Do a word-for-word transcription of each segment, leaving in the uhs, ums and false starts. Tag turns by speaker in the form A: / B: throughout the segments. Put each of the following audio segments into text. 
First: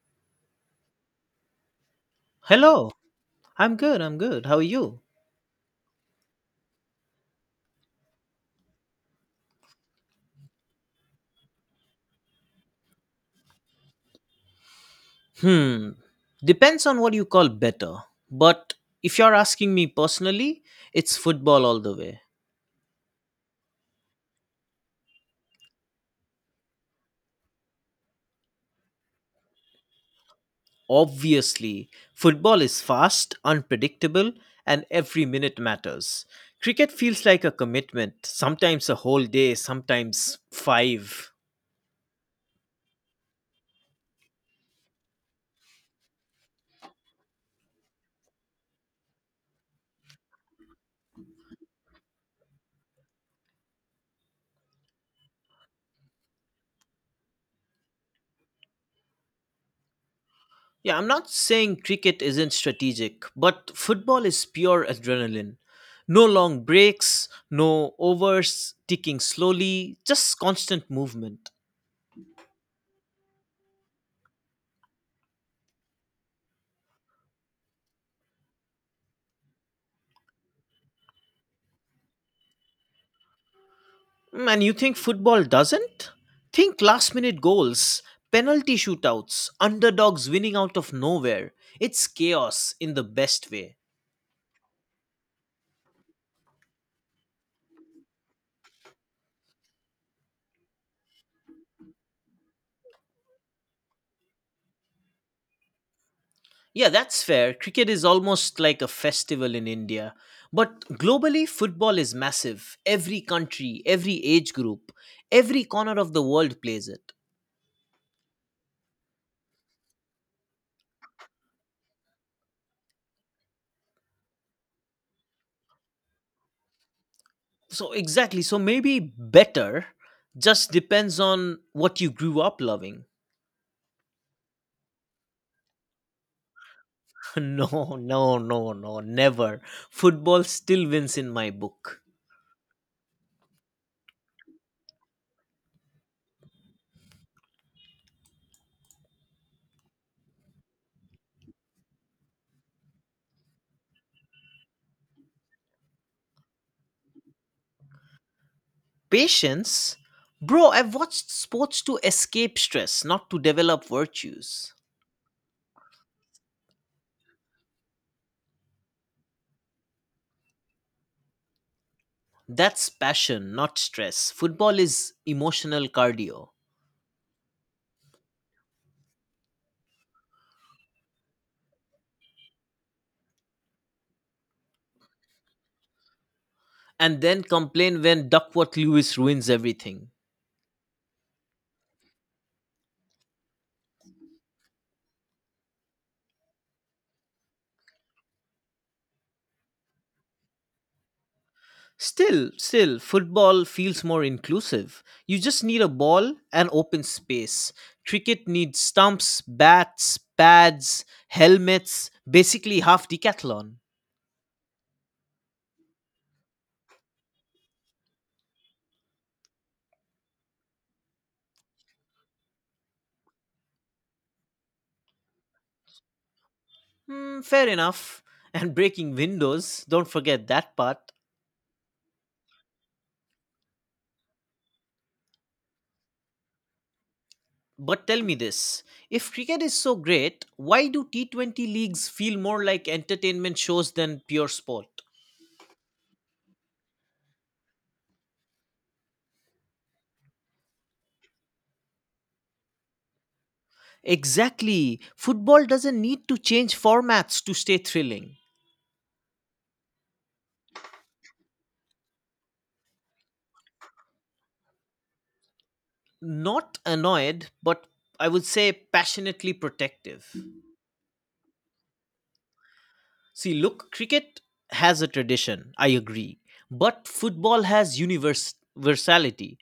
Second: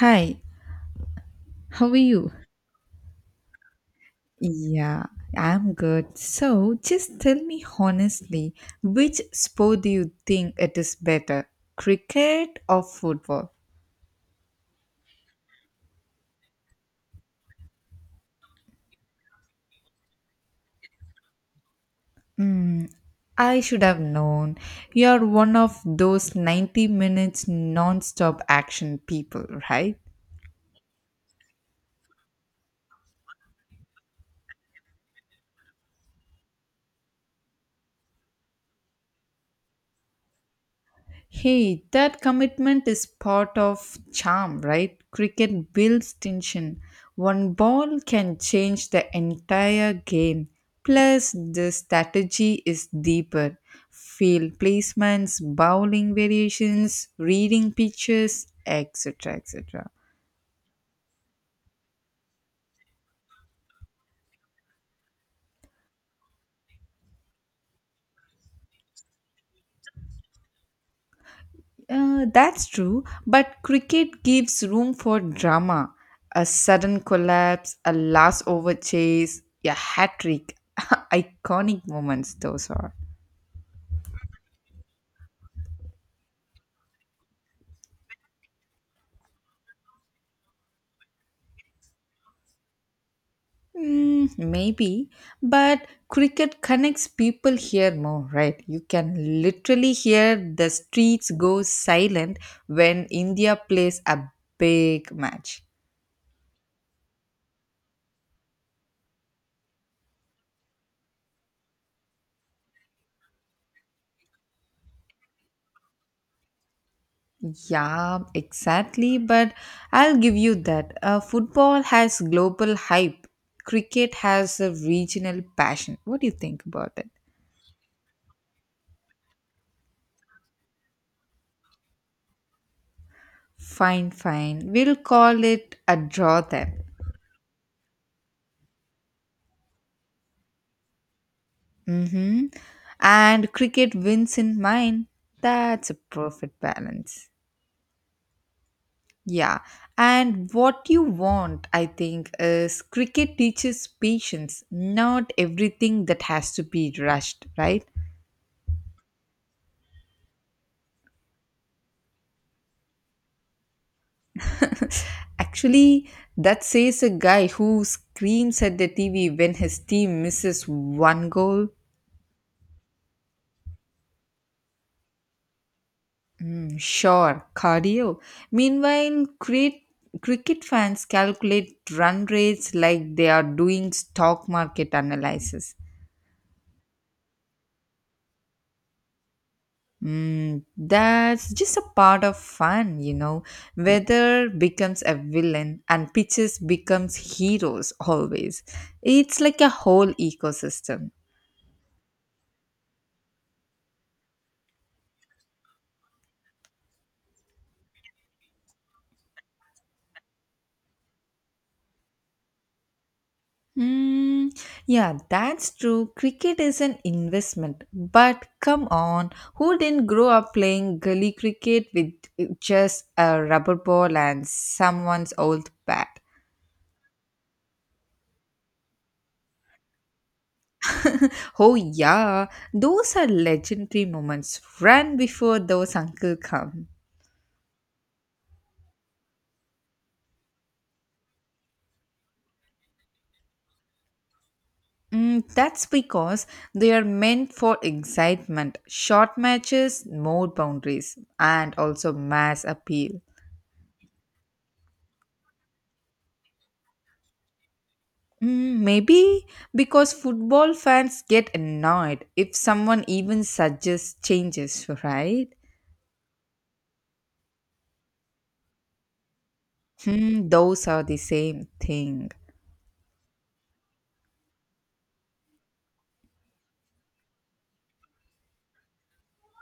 A: Hi, how are you?
B: Hello, I'm good, I'm good. How are you?
A: Yeah, I'm good. So just tell me honestly, which sport do you think it is better, cricket or football?
B: Hmm, depends on what you call better. But if you're asking me personally, it's football all the way.
A: Hmm, I should have known. You're one of those ninety minutes non-stop action people, right?
B: Obviously, football is fast, unpredictable, and every minute matters. Cricket feels like a commitment, sometimes a whole day, sometimes five.
A: Hey, that commitment is part of charm, right? Cricket builds tension. One ball can change the entire game. Plus, the strategy is deeper. Field placements, bowling variations, reading pitches, et cetera et cetera.
B: Yeah, I'm not saying cricket isn't strategic, but football is pure adrenaline. No long breaks, no overs, ticking slowly, just constant movement.
A: Uh, that's true, but cricket gives room for drama. A sudden collapse, a last over chase, a hat trick. Iconic moments, those are.
B: Mm, And you think football doesn't? Think last minute goals, penalty shootouts, underdogs winning out of nowhere. It's chaos in the best way.
A: Mm, maybe, but cricket connects people here more, right? You can literally hear the streets go silent when India plays a big match.
B: Yeah, that's fair. Cricket is almost like a festival in India. But globally, football is massive. Every country, every age group, every corner of the world plays it.
A: Yeah, exactly, but I'll give you that. Uh, football has global hype, cricket has a regional passion. What do you think about it?
B: So, exactly. So, maybe better just depends on what you grew up loving.
A: Fine, fine. We'll call it a draw then.
B: No, no, no, no, never. Football still wins in my book.
A: Mm-hmm. And cricket wins in mine. That's a perfect balance. Yeah. And what you want, I think, is cricket teaches patience, not everything that has to be rushed, right?
B: Patience? Bro, I've watched sports to escape stress, not to develop virtues.
A: Actually, that says a guy who screams at the T V when his team misses one goal.
B: That's passion, not stress. Football is emotional cardio.
A: Sure, cardio. Meanwhile, crit- cricket fans calculate run rates like they are doing stock market analysis.
B: And then complain when Duckworth Lewis ruins everything.
A: Mm, that's just a part of fun, you know. Weather becomes a villain and pitches becomes heroes always. It's like a whole ecosystem.
B: Still, still, football feels more inclusive. You just need a ball and open space. Cricket needs stumps, bats, pads, helmets, basically half decathlon.
A: Mm, yeah, that's true. Cricket is an investment. But come on, who didn't grow up playing gully cricket with just a rubber ball and someone's old bat?
B: Hmm, fair enough. And breaking windows, don't forget that part.
A: Oh, yeah, those are legendary moments. Run before those uncle come.
B: But tell me this, if cricket is so great, why do T twenty leagues feel more like entertainment shows than pure sport?
A: Mm, that's because they are meant for excitement, short matches, more boundaries, and also mass appeal.
B: Exactly. Football doesn't need to change formats to stay thrilling.
A: Mm, maybe because football fans get annoyed if someone even suggests changes, right?
B: Not annoyed, but I would say passionately protective.
A: Hmm, those are the same thing.
B: See, look, cricket has a tradition, I agree. But football has univers- universality.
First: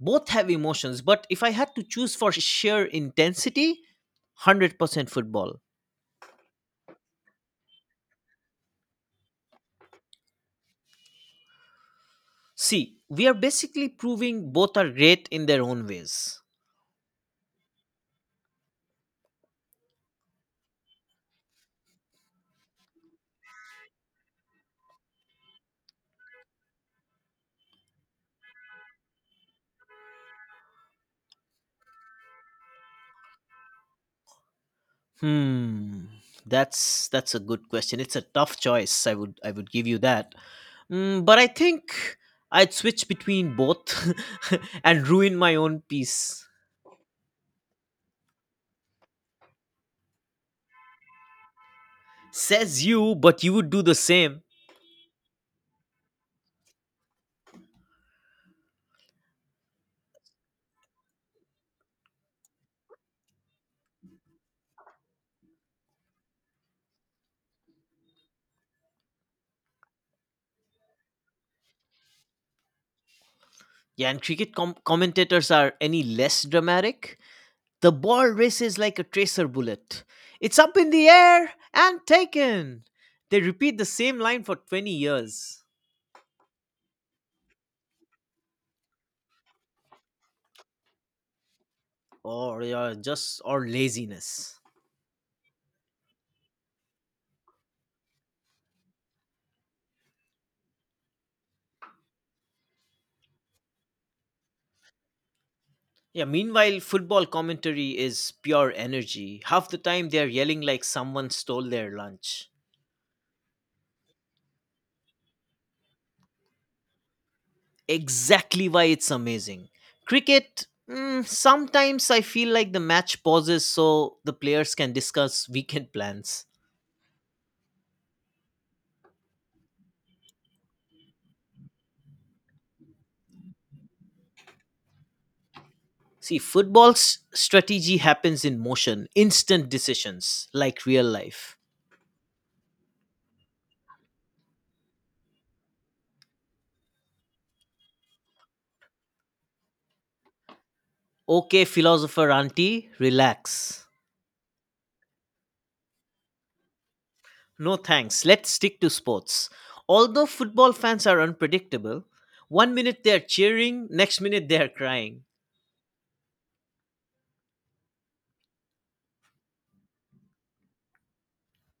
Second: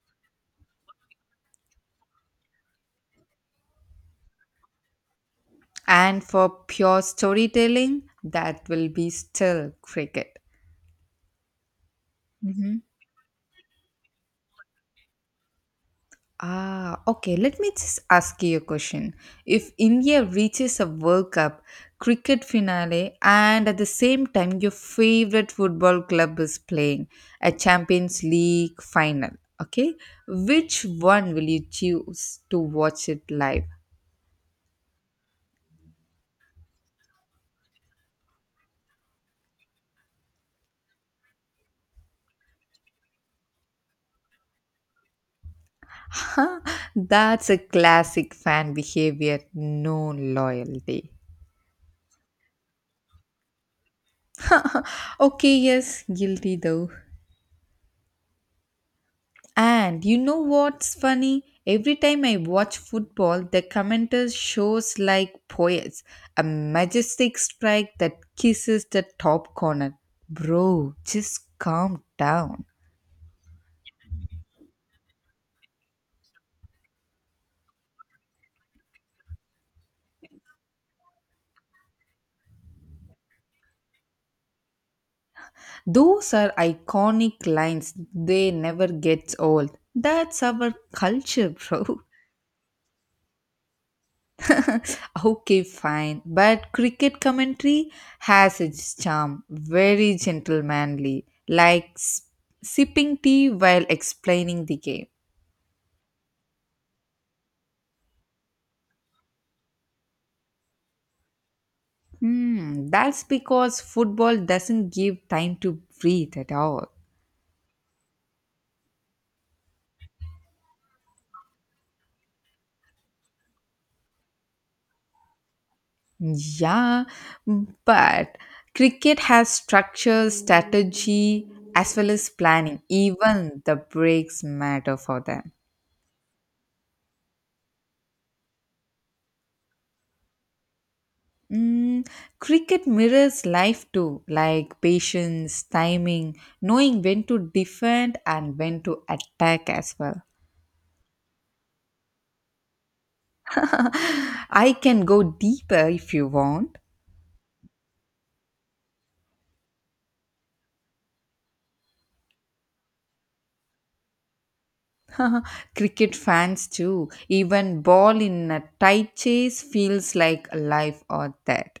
B: Both have emotions, but if I had to choose for sheer intensity, one hundred percent football.
A: And for pure storytelling, that will be still cricket. Mm-hmm.
B: See, we are basically proving both are great in their own ways.
A: Ah, okay. Let me just ask you a question. If India reaches a World Cup, cricket finale, and at the same time your favorite football club is playing a Champions League final, okay, which one will you choose to watch it live?
B: Hmm. That's that's a good question. It's a tough choice. I would I would give you that. Mm, but I think I'd switch between both and ruin my own peace.
A: Huh, that's a classic fan behavior. No loyalty.
B: Says you, but you would do the same.
A: Okay, yes, guilty though. And you know what's funny? Every time I watch football, the commenters shows like poets, a majestic strike that kisses the top corner. Bro, just calm down.
B: Yeah, and cricket com- commentators are any less dramatic. The ball races like a tracer bullet. It's up in the air and taken. They repeat the same line for twenty years.
A: Those are iconic lines. They never gets old. That's our culture, bro.
B: Or yeah, just or laziness.
A: Okay, fine. But cricket commentary has its charm, very gentlemanly, like s- sipping tea while explaining the game.
B: Yeah, meanwhile, football commentary is pure energy. Half the time they are yelling like someone stole their lunch.
A: Hmm, that's because football doesn't give time to breathe at all.
B: Exactly why it's amazing. Cricket, mm, sometimes I feel like the match pauses so the players can discuss weekend plans.
A: Yeah, but cricket has structure, strategy, as well as planning. Even the breaks matter for them.
B: See, football's strategy happens in motion, instant decisions, like real life.
A: Mm, cricket mirrors life too, like patience, timing, knowing when to defend and when to attack as well.
B: Okay, philosopher auntie, relax.
A: I can go deeper if you want.
B: No thanks, let's stick to sports. Although football fans are unpredictable, one minute they're cheering, next minute they're crying.
A: Cricket fans too, even ball in a tight chase feels like life or death.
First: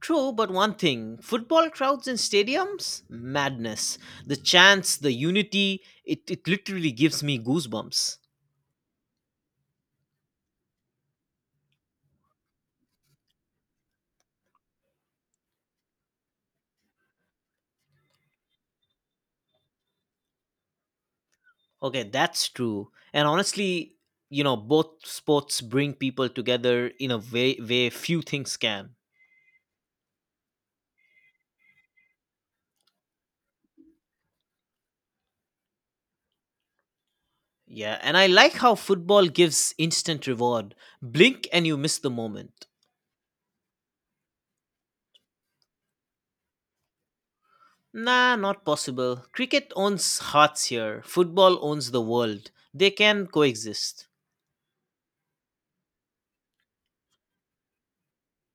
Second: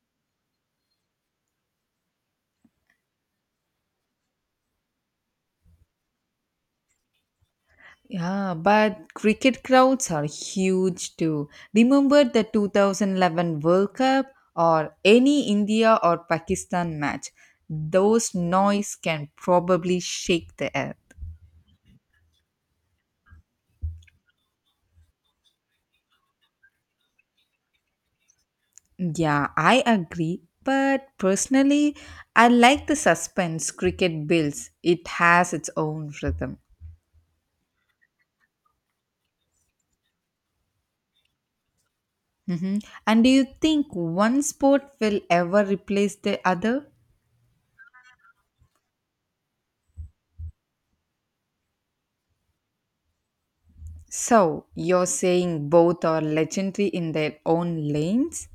B: True, but one thing football crowds in stadiums? Madness. The chants, the unity, it, it literally gives me goosebumps.
A: Yeah, but cricket crowds are huge too. Remember the twenty eleven World Cup or any India or Pakistan match? Those noise can probably shake the earth.
B: Okay, that's true. And honestly, you know, both sports bring people together in a way, way few things can.
A: Yeah, I agree. But personally, I like the suspense cricket builds. It has its own rhythm.
B: Yeah, and I like how football gives instant reward. Blink and you miss the moment.
A: Mhm. And do you think one sport will ever replace the other?
B: Nah, not possible. Cricket owns hearts here, football owns the world. They can coexist.
A: So, you're saying both are legendary in their own lanes?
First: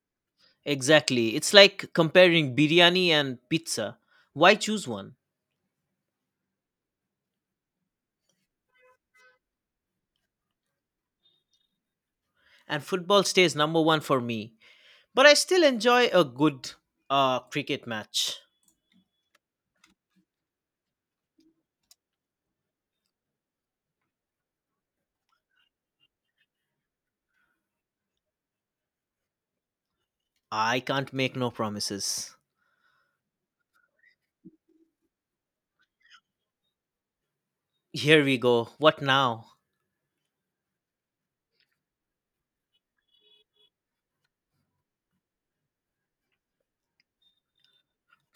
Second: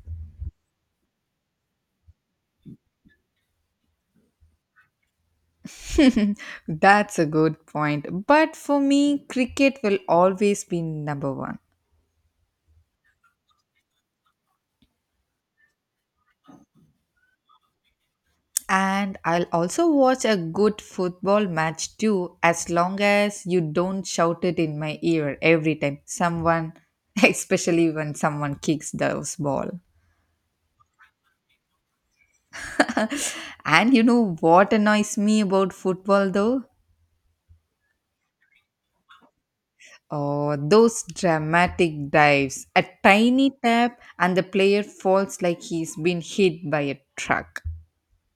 B: Exactly. It's like comparing biryani and pizza. Why choose one?
A: That's a good point. But for me, cricket will always be number one.
B: And football stays number one for me. But I still enjoy a good uh, cricket match.
A: And I'll also watch a good football match too, as long as you don't shout it in my ear every time someone, especially when someone kicks those ball.
B: I can't make no promises.
A: And you know what annoys me about football though?
B: Here we go. What now?
A: Oh, those dramatic dives. A tiny tap, and the player falls like he's been hit by a truck.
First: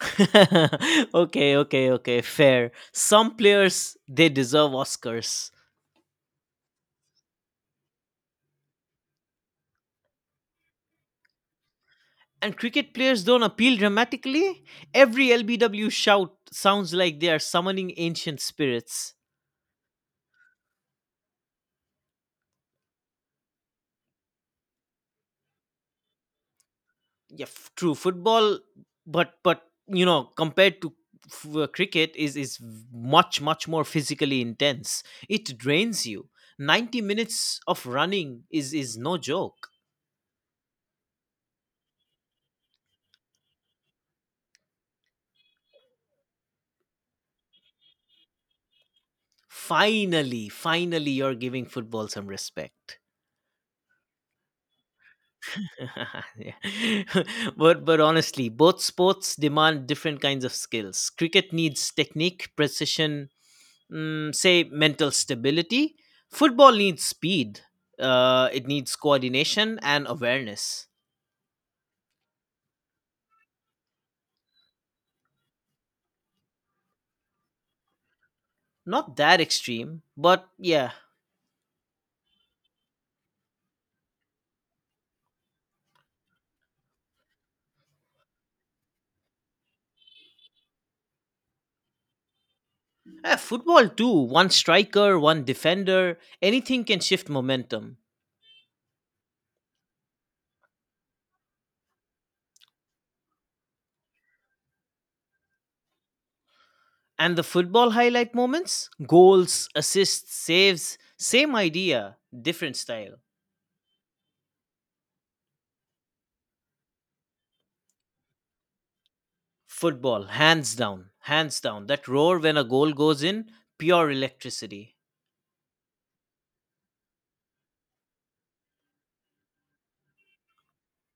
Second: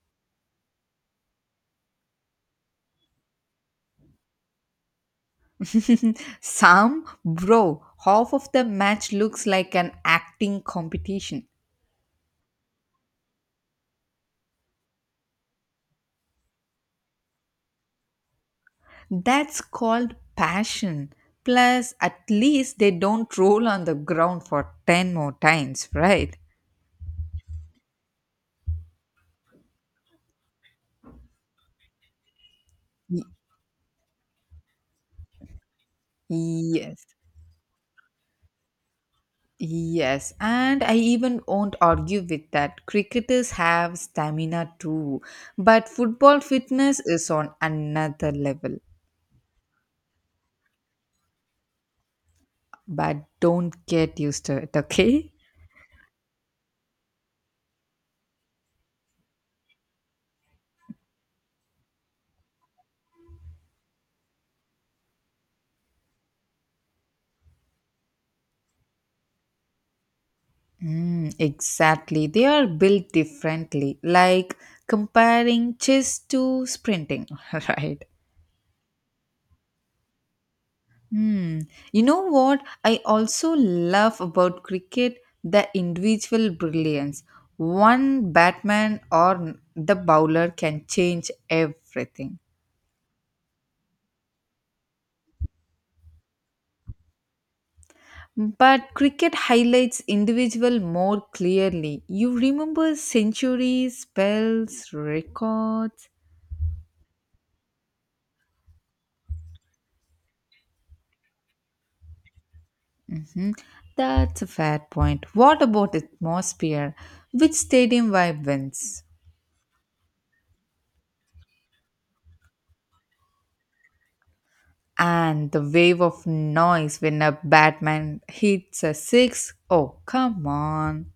B: Okay, okay, okay. Fair. Some players, they deserve Oscars.
A: Sam, bro, half of the match looks like an acting competition.
B: And cricket players don't appeal dramatically, every L B W shout sounds like they are summoning ancient spirits.
A: That's called passion. Plus, at least they don't roll on the ground for ten more times, right?
B: Yeah, f- true football, but but you know compared to f- uh, cricket is is much much more physically intense. It drains you. Ninety
A: Yes.
B: minutes of running is is no joke.
A: Yes, and I even won't argue with that. Cricketers have stamina too, but football fitness is on another level.
B: Finally, finally, you're giving football some respect.
A: But don't get used to it, okay?
B: Yeah. but but honestly, both sports demand different kinds of skills. Cricket needs technique, precision, mm, say mental stability. Football needs speed. Uh, it needs coordination and awareness.
A: Mm, exactly. They are built differently, like comparing chess to sprinting, right?
B: Not that extreme, but yeah.
A: Hmm. You know what I also love about cricket? The individual brilliance. One batsman or the bowler can change everything.
B: Eh, football too. One striker, one defender. Anything can shift momentum.
A: But cricket highlights individual more clearly. You remember centuries, spells, records.
B: And the football highlight moments, goals, assists, saves. Same idea, different style.
A: Mhm. That's a fair point. What about atmosphere? Which stadium vibe wins?
B: Football, hands down, hands down. That roar when a goal goes in, pure electricity.
A: And the wave of noise when a Batman hits a six. Oh, come on.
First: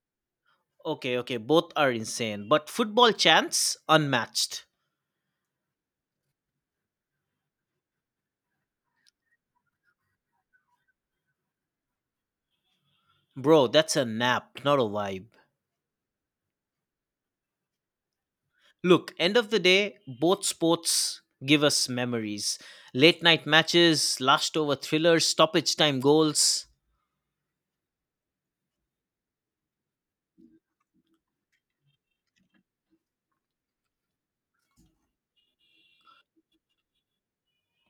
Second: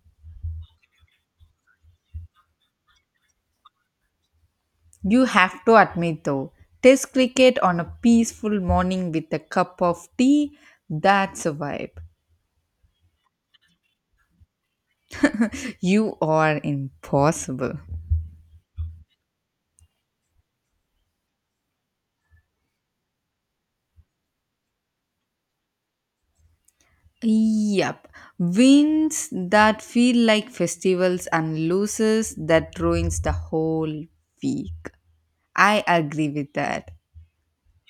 B: Okay, okay, both are insane, but football chants, unmatched.
A: You have to admit though, test cricket on a peaceful morning with a cup of tea, that's a vibe.
B: Bro, that's a nap, not a vibe.
A: You are impossible.
B: Look, end of the day, both sports give us memories. Late night matches, last over thrillers, stoppage time goals.
A: Yep. Wins that feel like festivals and losses that ruins the whole week. I agree with that.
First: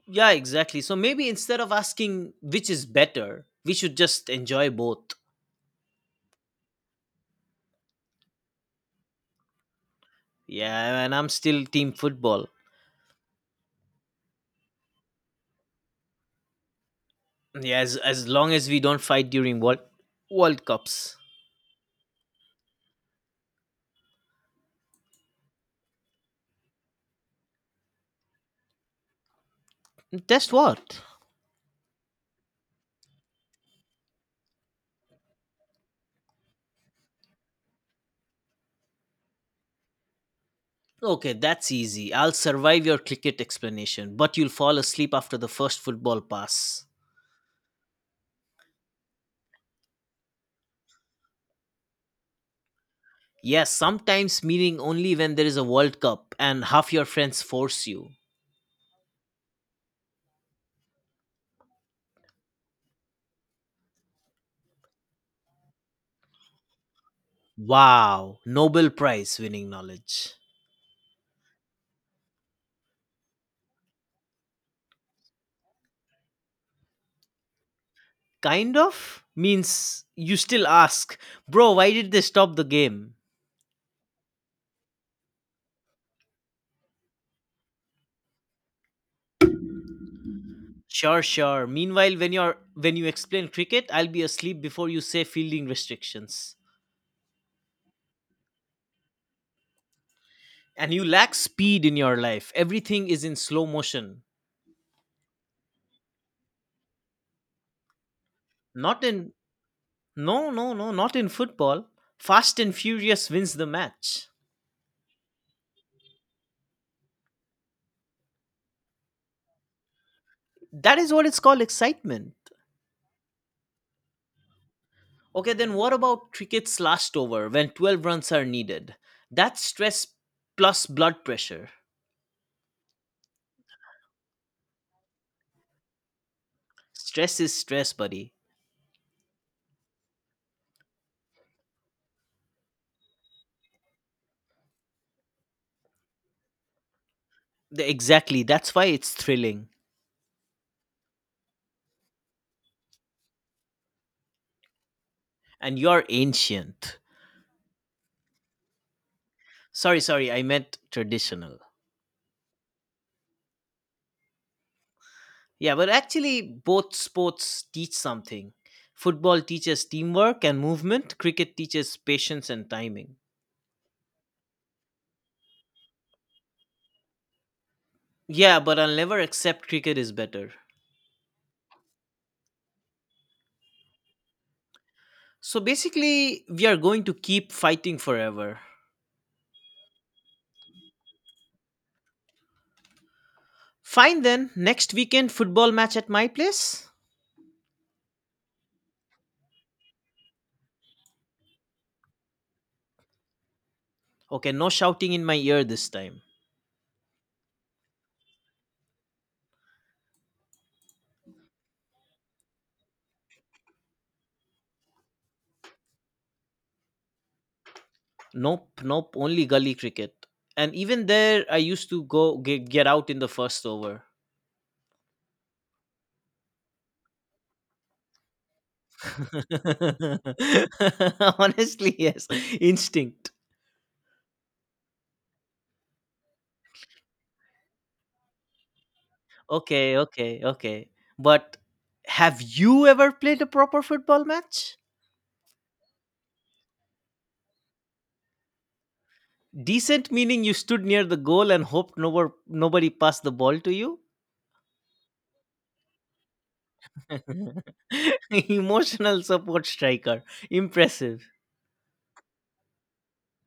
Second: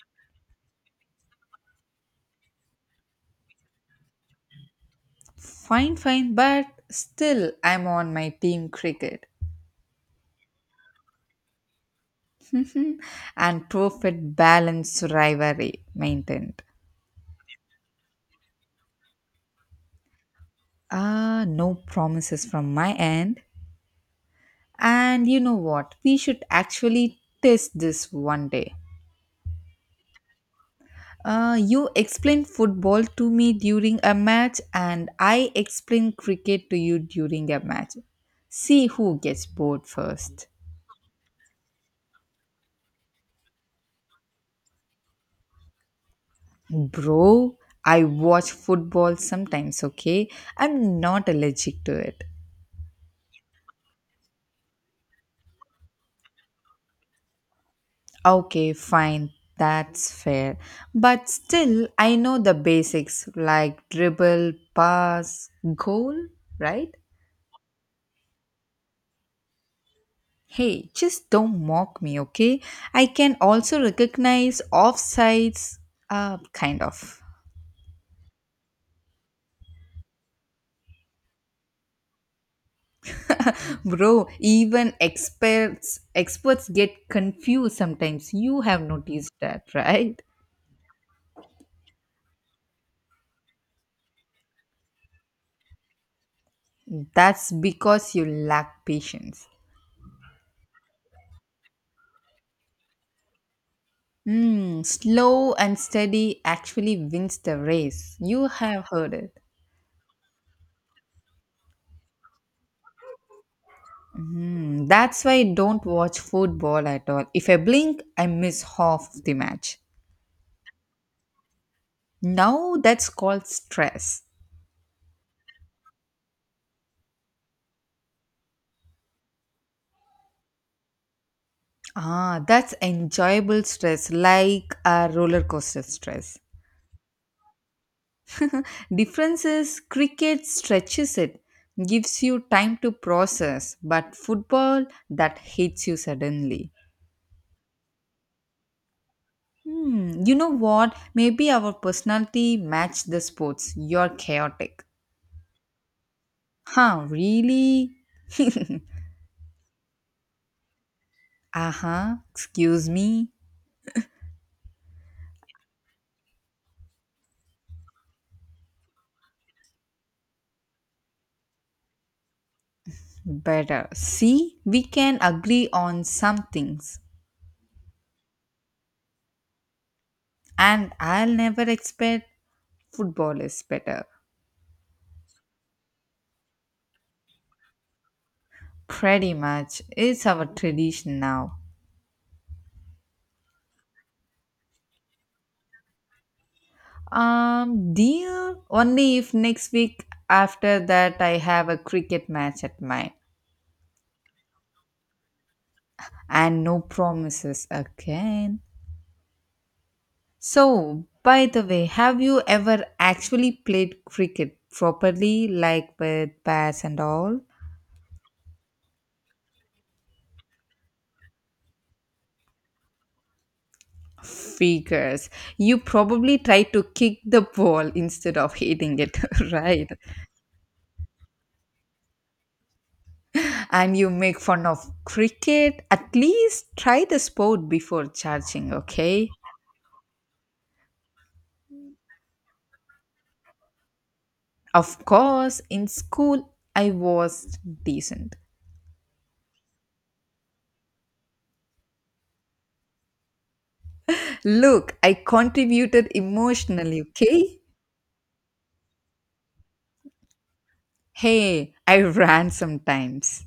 B: Yeah, exactly. So maybe instead of asking which is better, we should just enjoy both.
A: Fine, fine, but still I'm on my team cricket.
B: Yeah, and I'm still team football.
A: And profit balance rivalry maintained.
B: Yeah, as as long as we don't fight during World World Cups.
A: Ah, no promises from my end. And you know what? We should actually test this one day.
B: Just what?
A: Uh, you explain football to me during a match, and I explain cricket to you during a match. See who gets bored first.
B: Okay, that's easy. I'll survive your cricket explanation, but you'll fall asleep after the first football pass.
A: Bro, I watch football sometimes, okay? I'm not allergic to it.
B: Yes, sometimes meaning only when there is a World Cup and half your friends force you.
A: Okay, fine. That's fair. But still, I know the basics like dribble, pass, goal, right?
B: Wow, Nobel Prize winning knowledge.
A: Hey, just don't mock me, okay? I can also recognize offsides, uh, kind of.
B: Kind of means you still ask, bro, why did they stop the game?
A: Bro, even experts experts get confused sometimes. You have noticed that, right?
B: Sure, sure. Meanwhile, when you're when you explain cricket, I'll be asleep before you say fielding restrictions.
A: That's because you lack patience.
B: And you lack speed in your life. Everything is in slow motion.
A: Mm, slow and steady actually wins the race. You have
B: Not
A: heard
B: in
A: it.
B: No, no, no, not in football. Fast and furious wins the match.
A: Mm, that's why I don't watch football at all. If I blink, I miss half of the match.
B: That is what it's called excitement.
A: Now that's called stress.
B: Okay, then what about cricket's last over when twelve runs are needed? That's stress plus blood pressure.
A: Ah, that's enjoyable stress, like a roller coaster stress.
B: Stress is stress, buddy.
A: Difference is cricket stretches it, gives you time to process, but football that hits you suddenly.
B: The- Exactly. That's why it's thrilling.
A: Hmm, you know what? Maybe our personality match the sports. You're chaotic.
B: And you're ancient.
A: Huh, really?
B: Sorry, sorry, I meant traditional.
A: Uh-huh, excuse me.
B: Yeah, but actually, both sports teach something. Football teaches teamwork and movement, cricket teaches patience and timing.
A: Better. See, we can agree on some things.
B: Yeah, but I'll never accept cricket is better.
A: And I'll never expect football is better.
B: So basically, we are going to keep fighting forever.
A: Pretty much. It's our tradition now.
B: Fine then, next weekend, football match at my place?
A: Um, deal only if next week after that I have a cricket match at mine.
B: Okay, no shouting in my ear this time.
A: And no promises again. So, by the way, have you ever actually played cricket properly, like with bats and all?
B: Nope, nope, only gully cricket. And even there, I used to go get, get out in the first over.
A: Figures. You probably try to kick the ball instead of hitting it, right?
B: Honestly, yes. Instinct.
A: And you make fun of cricket. At least try the sport before charging, okay?
B: Okay, okay, okay. But have you ever played a proper football match?
A: Of course, in school, I was decent.
B: Decent meaning you stood near the goal and hoped no, nobody passed the ball to you?
A: Look, I contributed emotionally, okay?
B: Emotional support striker. Impressive.
A: Hey, I ran sometimes.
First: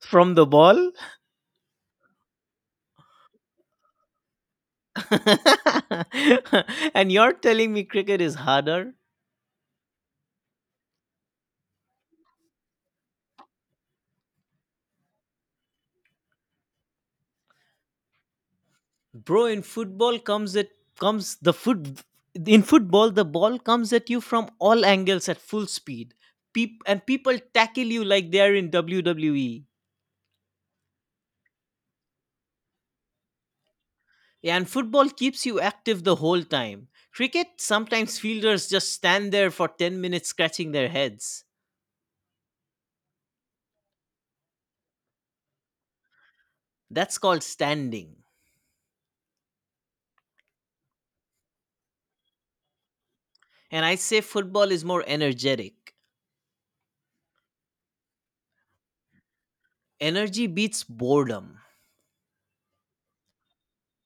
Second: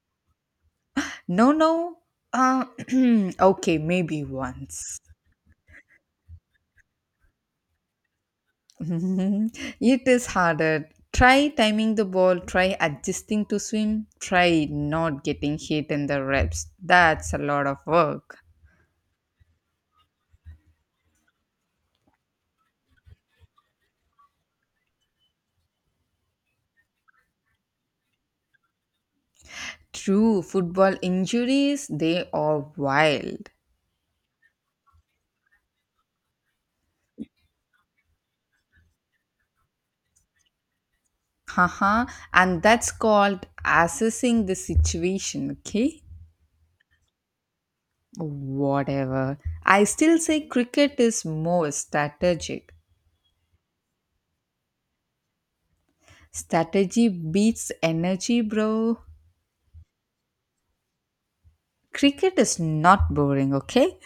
B: From the ball?
A: No, no. Uh, okay, maybe once.
B: And you're telling me cricket is harder?
A: It is harder. Try timing the ball, try adjusting to swim, try not getting hit in the reps. That's a lot of work.
B: Bro, in football comes it comes the foot in football, the ball comes at you from all angles at full speed. Peop, and people tackle you like they're in W W E.
A: True, football injuries, they are wild.
B: And football keeps you active the whole time. Cricket, sometimes fielders just stand there for ten minutes, scratching their heads.
A: Haha, and that's called assessing the situation, okay?
B: That's called standing.
A: Whatever. I still say cricket is more strategic.
B: And I say football is more energetic.
A: Strategy beats energy, bro.
B: Energy beats boredom.
A: Cricket is not boring, okay?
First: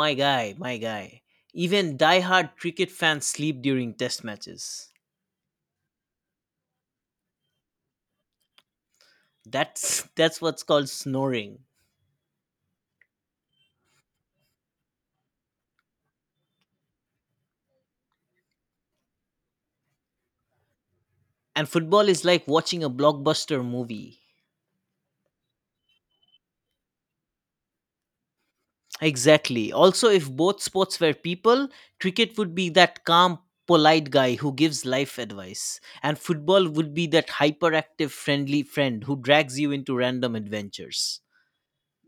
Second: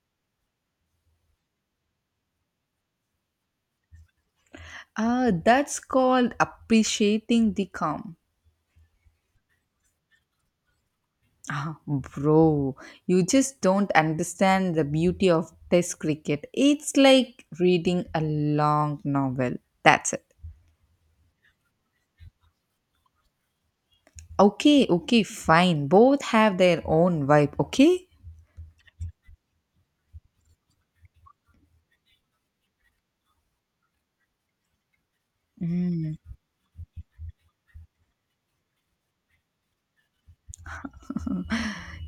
B: My guy, my guy, even die-hard cricket fans sleep during test matches.
A: Uh, that's called appreciating the calm.
B: That's that's what's called snoring.
A: Ah, bro, you just don't understand the beauty of test cricket. It's like reading a long novel. That's it.
B: And football is like watching a blockbuster movie.
A: Okay, okay, fine. Both have their own vibe, okay?
B: Exactly. Also, if both sports were people, cricket would be that calm, polite guy who gives life advice,
A: Mm.
B: and football would be that hyperactive, friendly friend who drags you into random adventures.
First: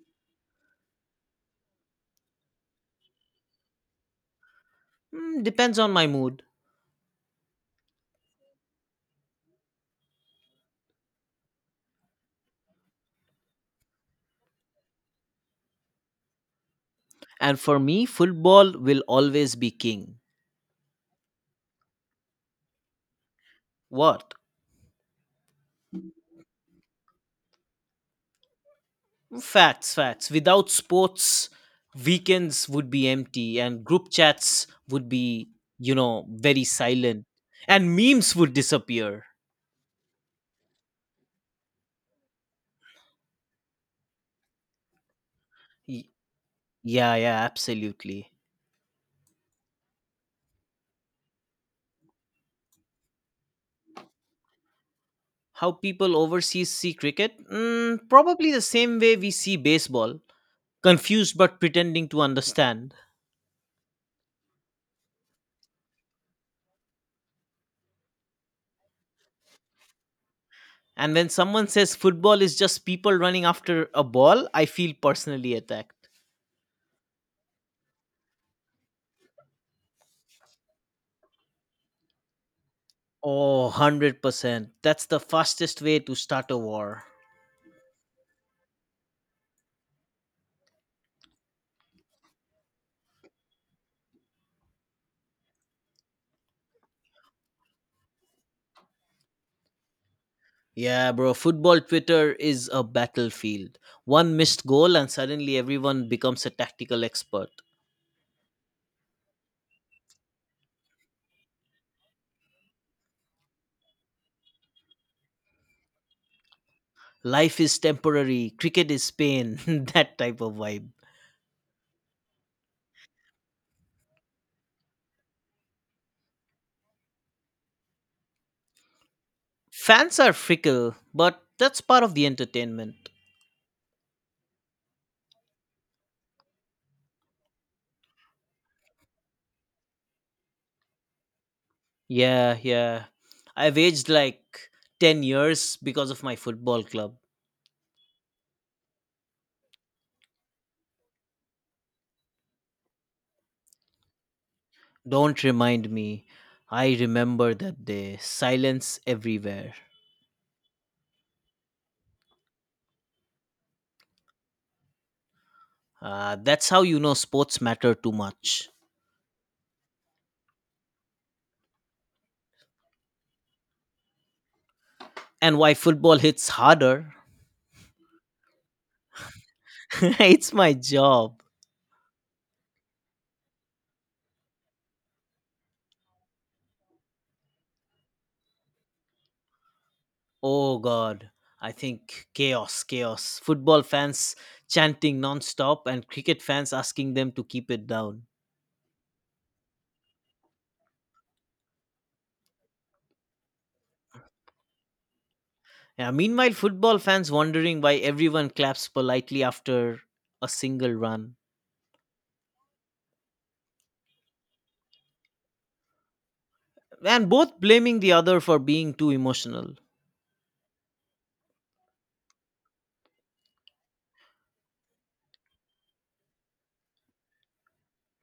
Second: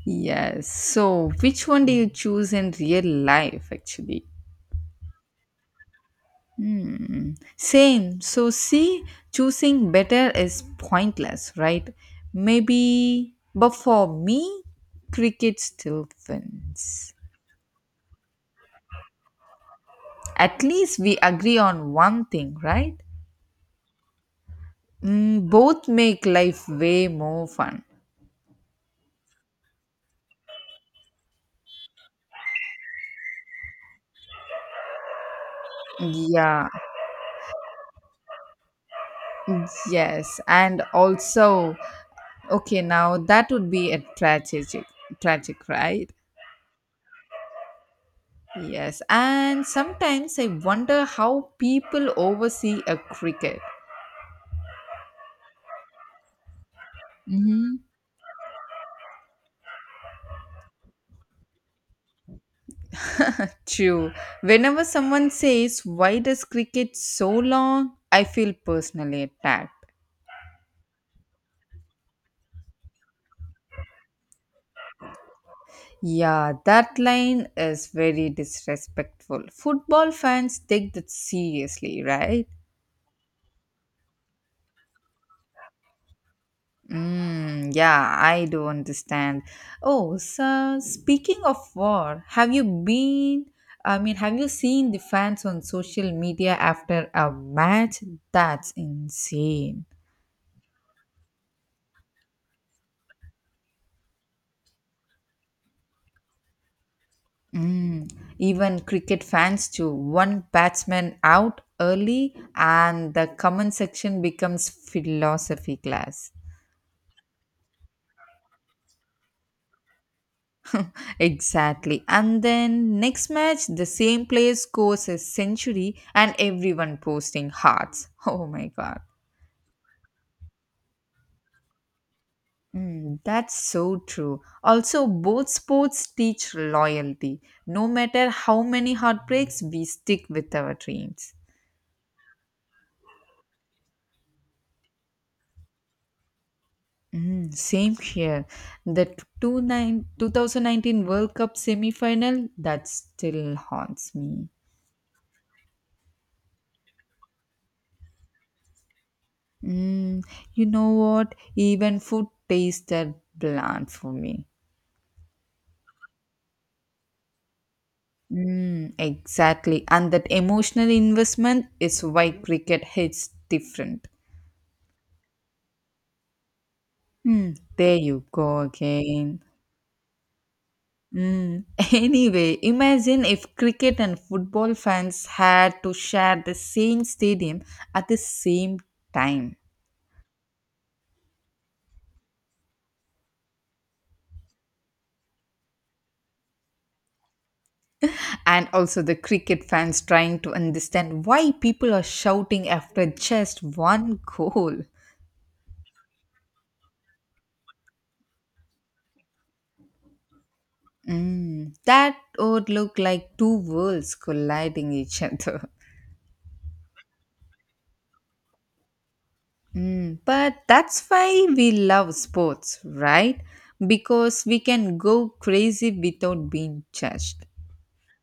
A: Yes. So, which one do you choose in real life, actually?
B: Hmm, depends on my mood.
A: Hmm. Same. So, see, choosing better is pointless, right? Maybe, but for me, cricket still wins.
B: And for me, football will always be king.
A: At least we agree on one thing, right?
B: What?
A: Mm, both make life way more fun.
B: Facts, facts. Without sports, weekends would be empty and group chats would be, you know, very
A: Yeah,
B: silent, and memes would disappear.
A: yes, and also, okay, now that would be a tragic, tragic, right?
B: Y- Yeah, yeah, absolutely.
A: Yes, and sometimes I wonder how people oversee a cricket.
B: How people overseas see cricket?
A: Hmm.
B: Mm, probably the same way we see baseball, confused but pretending to understand.
A: True. Whenever someone says, "Why does cricket so long?" I feel personally attacked.
B: And when someone says football is just people running after a ball, I feel personally attacked.
A: Yeah, that line is very disrespectful. Football fans take that seriously, right?
B: Oh, one hundred percent. That's the fastest way to start a war.
A: Mm, yeah, I do understand. Oh, so speaking of war, have you been? I mean, have you seen the fans on social media after a match? That's insane.
B: Yeah, bro. Football Twitter is a battlefield. One missed goal, and suddenly everyone becomes a tactical expert.
A: Mm, even cricket fans too. One batsman out early, and the comment section becomes philosophy class.
B: Life is temporary, cricket is pain, that type of vibe.
A: Exactly. And then next match, the same player scores a century, and everyone posting hearts. Oh my god.
B: Fans are fickle, but that's part of the entertainment.
A: Mm, that's so true. Also, both sports teach loyalty. No matter how many heartbreaks, we stick with our dreams.
B: Yeah, yeah. I've aged like ten years because of my football club.
A: Mm, same here. The two nine two thousand nineteen World Cup semi final, that still haunts me.
B: Don't remind me. I remember that day. Silence everywhere.
A: Mm, you know what? Even food tasted bland for me.
B: Uh, that's how you know sports matter too much.
A: Mm, exactly. And that emotional investment is why cricket hits different.
B: And why football hits harder.
A: Mm, there you go again.
B: It's my job.
A: Mm. Anyway, imagine if cricket and football fans had to share the same stadium at the same time.
B: Oh god. I think chaos, chaos. Football fans chanting non-stop and cricket fans asking them to keep it down.
A: And also the cricket fans trying to understand why people are shouting after just one goal.
B: Yeah, meanwhile football fans wondering why everyone claps politely after a single run,
A: Mm, that would look like two worlds colliding each other.
B: and both blaming the other for being too emotional.
A: Mm, but that's why we love sports, right? Because we can go crazy without being judged.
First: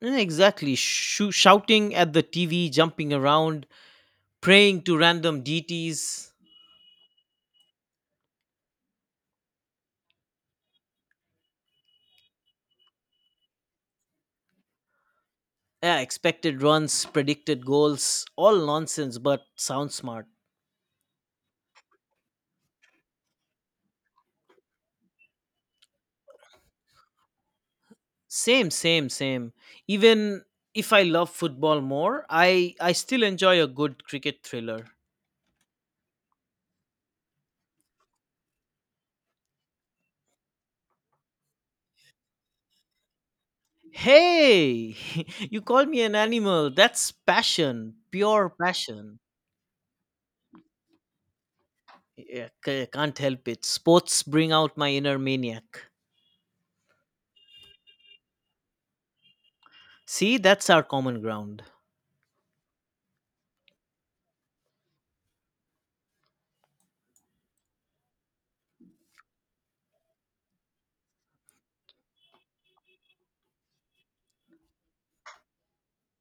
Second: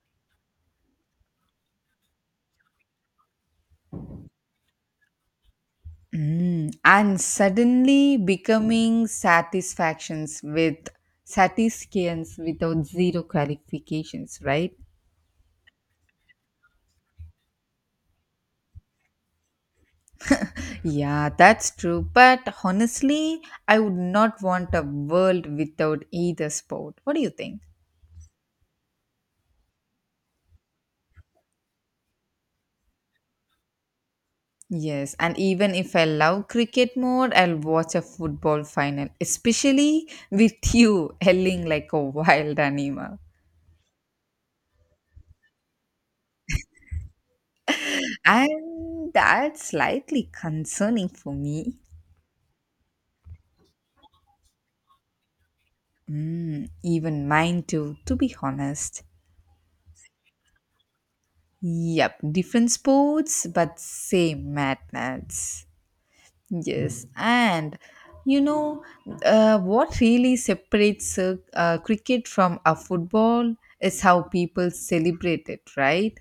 B: Yeah, exactly, Shoo shouting at the T V, jumping around, praying to random deities.
A: Mm, and suddenly becoming satisfactions with satisfactions without zero qualifications, right?
B: Yeah, expected runs, predicted goals, all nonsense but sound smart.
A: Yeah, that's true. But honestly, I would not want a world without either sport. What do you think?
B: Same, same, same. Even if I love football more, I I still enjoy a good cricket thriller.
A: Yes, and even if I love cricket more, I'll watch a football final, especially with you yelling like a wild animal.
B: Hey, you call me an animal. That's passion, pure
A: And
B: passion.
A: that's slightly concerning for me.
B: Yeah, c- can't help it. Sports bring out my inner maniac.
A: Mm, even mine too, to be honest.
B: See, that's our common ground.
A: Yep, different sports, but same madness. Yes, and you know uh, what really separates uh, uh, cricket from a football is how people celebrate it, right?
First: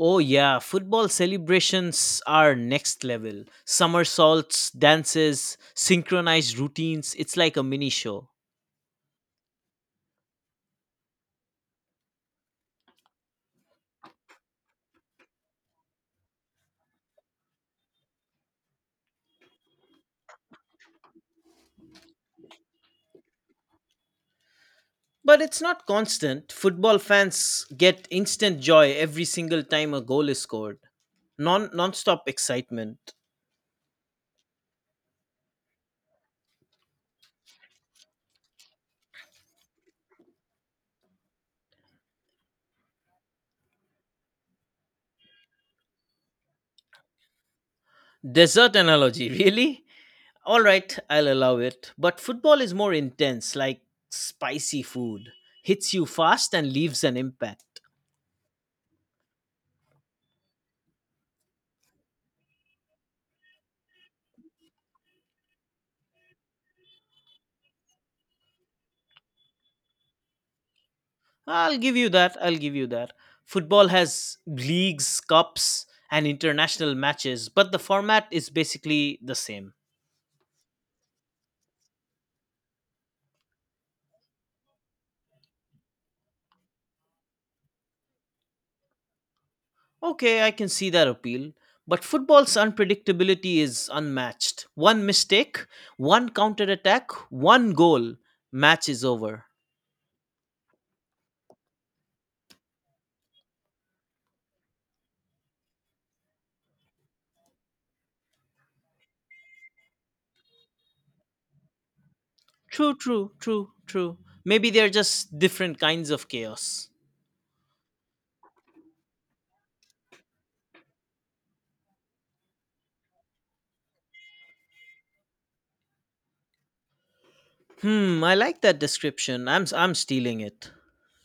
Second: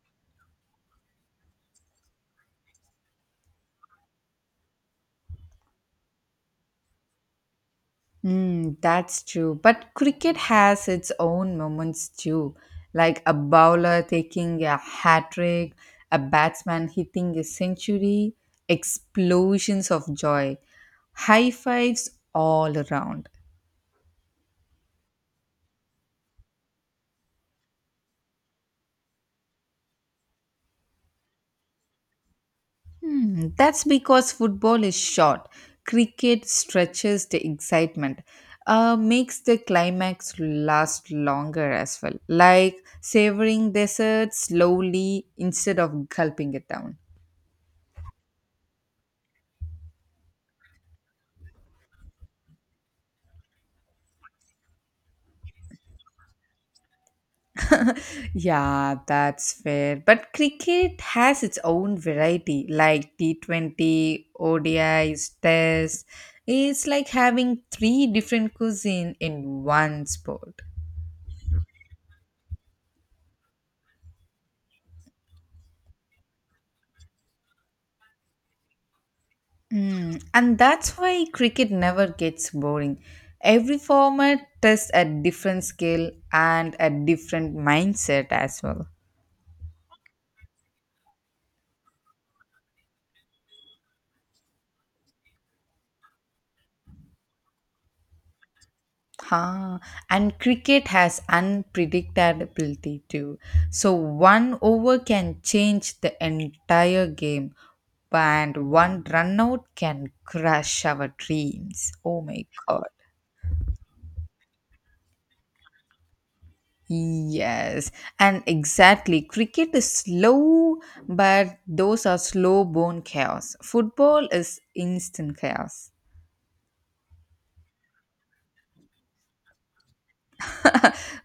B: Oh yeah, football celebrations are next level. Somersaults, dances, synchronized routines. It's like a mini show.
A: Mm, that's true. But cricket has its own moments too, like a bowler taking a hat trick, a batsman hitting a century, explosions of joy, high fives all around.
B: But it's not constant. Football fans get instant joy every single time a goal is scored. Non non-stop excitement.
A: Hmm, that's because football is short. Cricket stretches the excitement, uh, makes the climax last longer as well, like savoring dessert slowly instead of gulping it down.
B: Desert analogy, really? All right, I'll allow it. But football is more intense, like spicy food. Hits you fast and leaves an impact.
A: Yeah, that's fair. But cricket has its own variety, like T twenty, O D Is, Test. It's like having three different cuisine in one sport.
B: I'll give you that. I'll give you that. Football has leagues, cups, and international matches, but the format is basically the same.
A: Mm, and that's why cricket never gets boring. Every format tests a different skill and a different mindset as well.
B: Okay, I can see that appeal. But football's unpredictability is unmatched. One mistake, one counterattack, one goal, match is over.
A: Ah, and cricket has unpredictability too. So one over can change the entire game, and one run out can crush our dreams. Oh my god.
B: True, true, true, true. Maybe they're just different kinds of chaos.
A: Yes, and exactly. Cricket is slow, but those are slow bone chaos. Football is instant chaos.
B: Hmm, I like that description. I'm s- I'm stealing it.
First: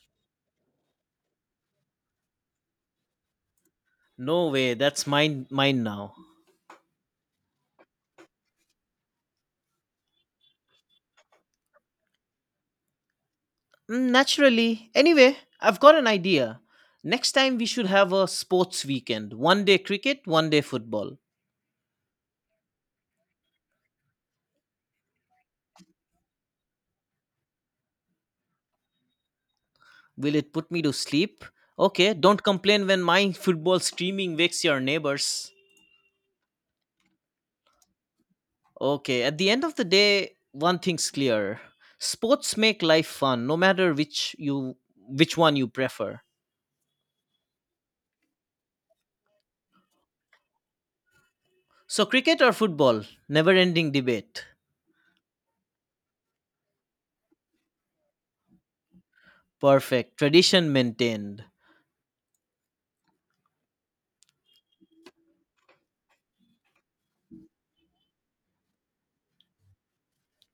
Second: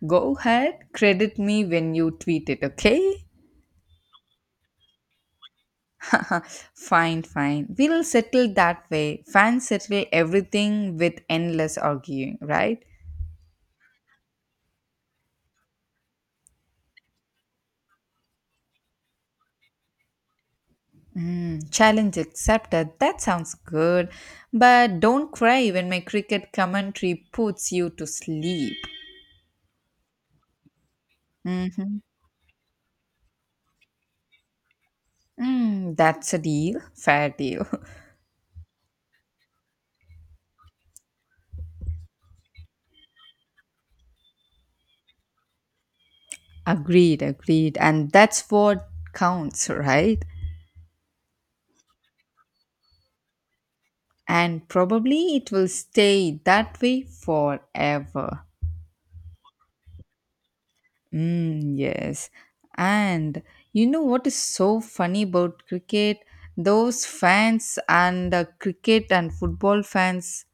A: Go ahead, credit me when you tweet it, okay?
B: No way, that's mine mine now.
A: Fine, fine. We'll settle that way. Fans settle everything with endless arguing, right?
B: Mm, Naturally. Anyway, I've got an idea. Next time we should have a sports weekend. One day cricket, one day football.
A: Mm, challenge accepted. That sounds good. But don't cry when my cricket commentary puts you to sleep.
B: Will it put me to sleep?
A: Hmm.
B: Okay, don't complain when my football streaming wakes your neighbors.
A: Mm, that's a deal. Fair deal.
B: Okay, at the end of the day, one thing's clear. Sports make life fun, no matter which you which one you prefer.
A: Agreed, agreed. And that's what counts, right?
B: So cricket or football? Never ending debate.
A: And probably it will stay that way forever.
B: Perfect. Tradition maintained.
A: Mm, yes. And you know what is so funny about cricket? Those fans and uh, cricket and football fans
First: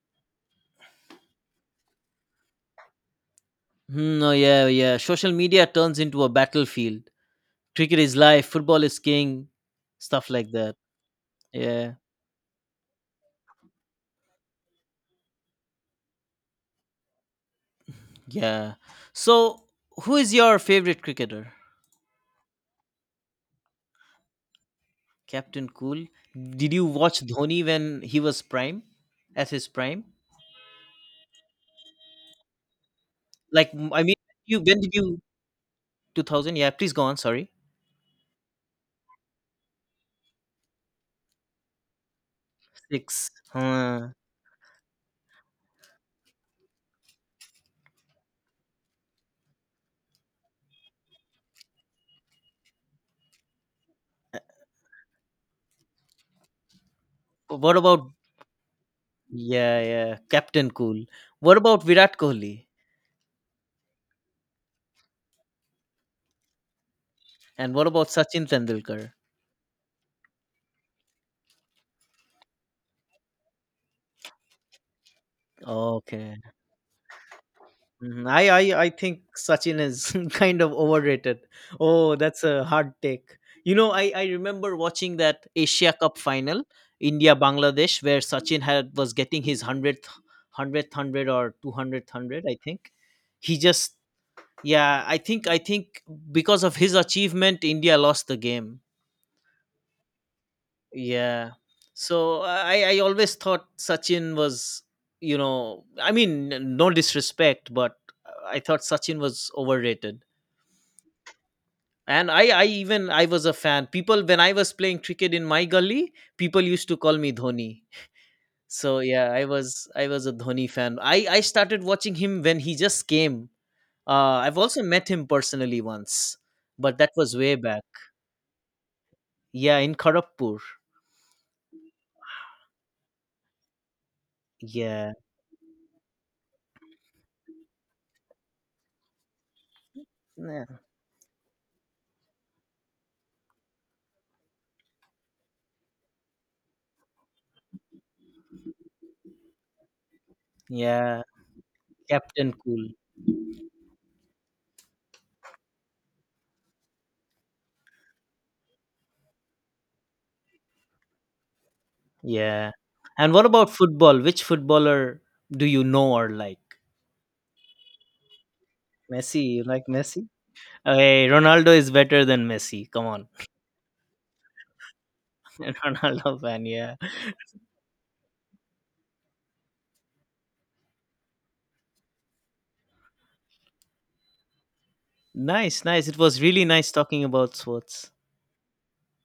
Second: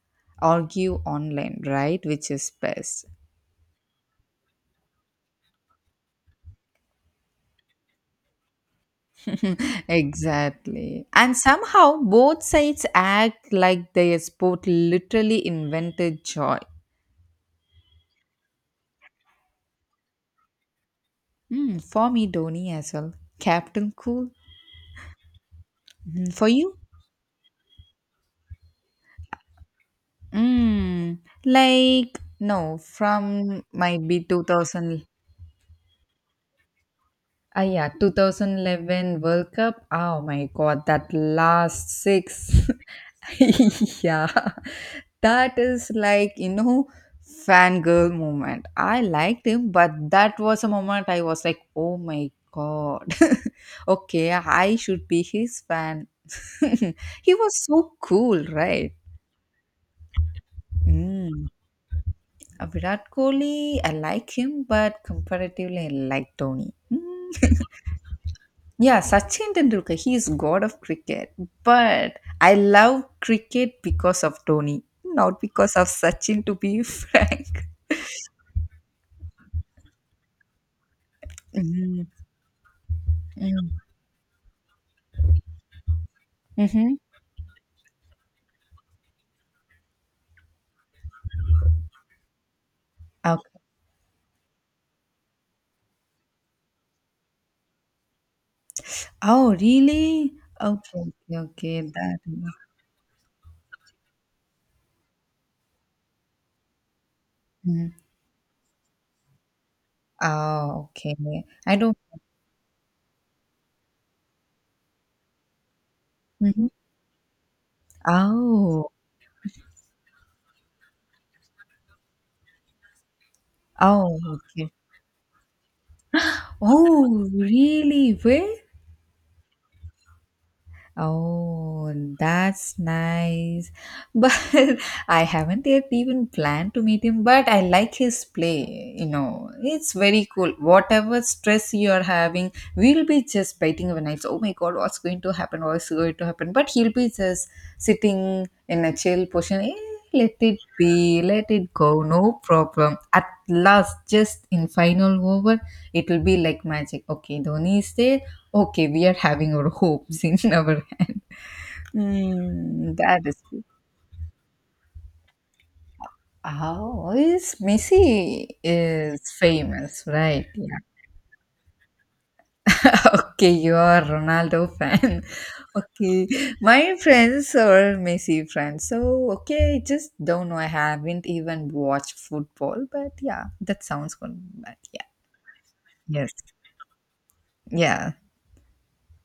A: argue online, right? Which is best.
B: Hmm, oh yeah, yeah. Social media turns into a battlefield. Cricket is life, football is king, stuff like that.
A: Exactly. And
B: Yeah.
A: somehow both sides act like their sport literally invented joy.
B: Yeah. So who is your favorite cricketer?
A: Mm, for me, Dhoni as well. Captain Cool.
B: Captain Cool.
A: Mm, for
B: Did
A: you?
B: you watch Dhoni when he was prime, at his prime?
A: Mm, like, no, from
B: Like, m- I
A: might
B: mean,
A: be
B: you when did
A: two thousand.
B: you, two thousand? Yeah, please go on. Sorry,
A: Ah, yeah, twenty eleven World Cup. Oh my God, that last six.
B: six. Huh.
A: Yeah, that is like, you know, fangirl moment. I liked him, but that was a moment I was like, oh my God. Okay, I should be his fan. He was
B: What
A: so
B: about,
A: cool, right?
B: yeah, yeah, Captain Cool?
A: Mm.
B: What about Virat Kohli?
A: Uh, Virat Kohli, I like him, but comparatively, I like Tony.
B: And what about Sachin
A: Yeah,
B: Tendulkar?
A: Sachin Tendulkar, he is god of cricket. But I love cricket because of Dhoni, not because of
B: Okay.
A: Sachin, to be frank.
B: Mhm. I I I think Sachin is kind of overrated.
A: Mm,
B: Oh, that's a hard take.
A: mm,
B: You know, I I remember watching that Asia Cup final,
A: mhm.
B: India Bangladesh, where Sachin had was getting his hundredth, hundredth hundred or two hundredth hundred. I think he
A: Okay.
B: just, yeah. I think I think because of his achievement, India lost the game.
A: Oh, really? Okay,
B: Yeah.
A: okay, okay. That.
B: So I, I always thought Sachin was, you know, I mean, n- no disrespect,
A: Mm.
B: but uh, I thought Sachin was overrated.
A: Oh, okay. I don't.
B: And I, I even I was a fan. People when I was playing cricket in my gully, people
A: Mhm.
B: used to call me Dhoni.
A: Oh,
B: So yeah, I was I was a Dhoni fan. I, I started watching him when he just came.
A: oh,
B: Uh, I've
A: okay.
B: also met him personally once, but that
A: Oh,
B: was way back.
A: really? Where?
B: Yeah, in Kharagpur.
A: Oh, that's nice. But
B: Yeah.
A: I haven't yet even planned to meet him, but I like his play. You know, it's very cool.
B: Yeah.
A: Whatever stress you're having, we'll be just biting our nights. Oh my God, what's going to happen? What's going to happen? But he'll be just sitting in a chill position. Eh, let it
B: Yeah.
A: be, let it go, no
B: Captain Cool.
A: problem. At last, just in final over, it will be like magic. Okay, Dhoni is there. Okay, we are having our hopes in our hand.
B: Yeah.
A: Mm, that
B: And
A: is
B: what
A: good.
B: about football? Which footballer do you know or like?
A: How is Messi is
B: Messi, you like
A: famous,
B: Messi?
A: right? Yeah.
B: Hey, Ronaldo is better than Messi. Come on.
A: Okay, you are Ronaldo fan. Okay,
B: Ronaldo fan, yeah.
A: my friends are Messi friends. So okay, just don't know. I haven't even watched football, but yeah, that sounds good. But yeah,
B: Nice, nice. It
A: yes,
B: was really nice talking about sports.
A: yeah.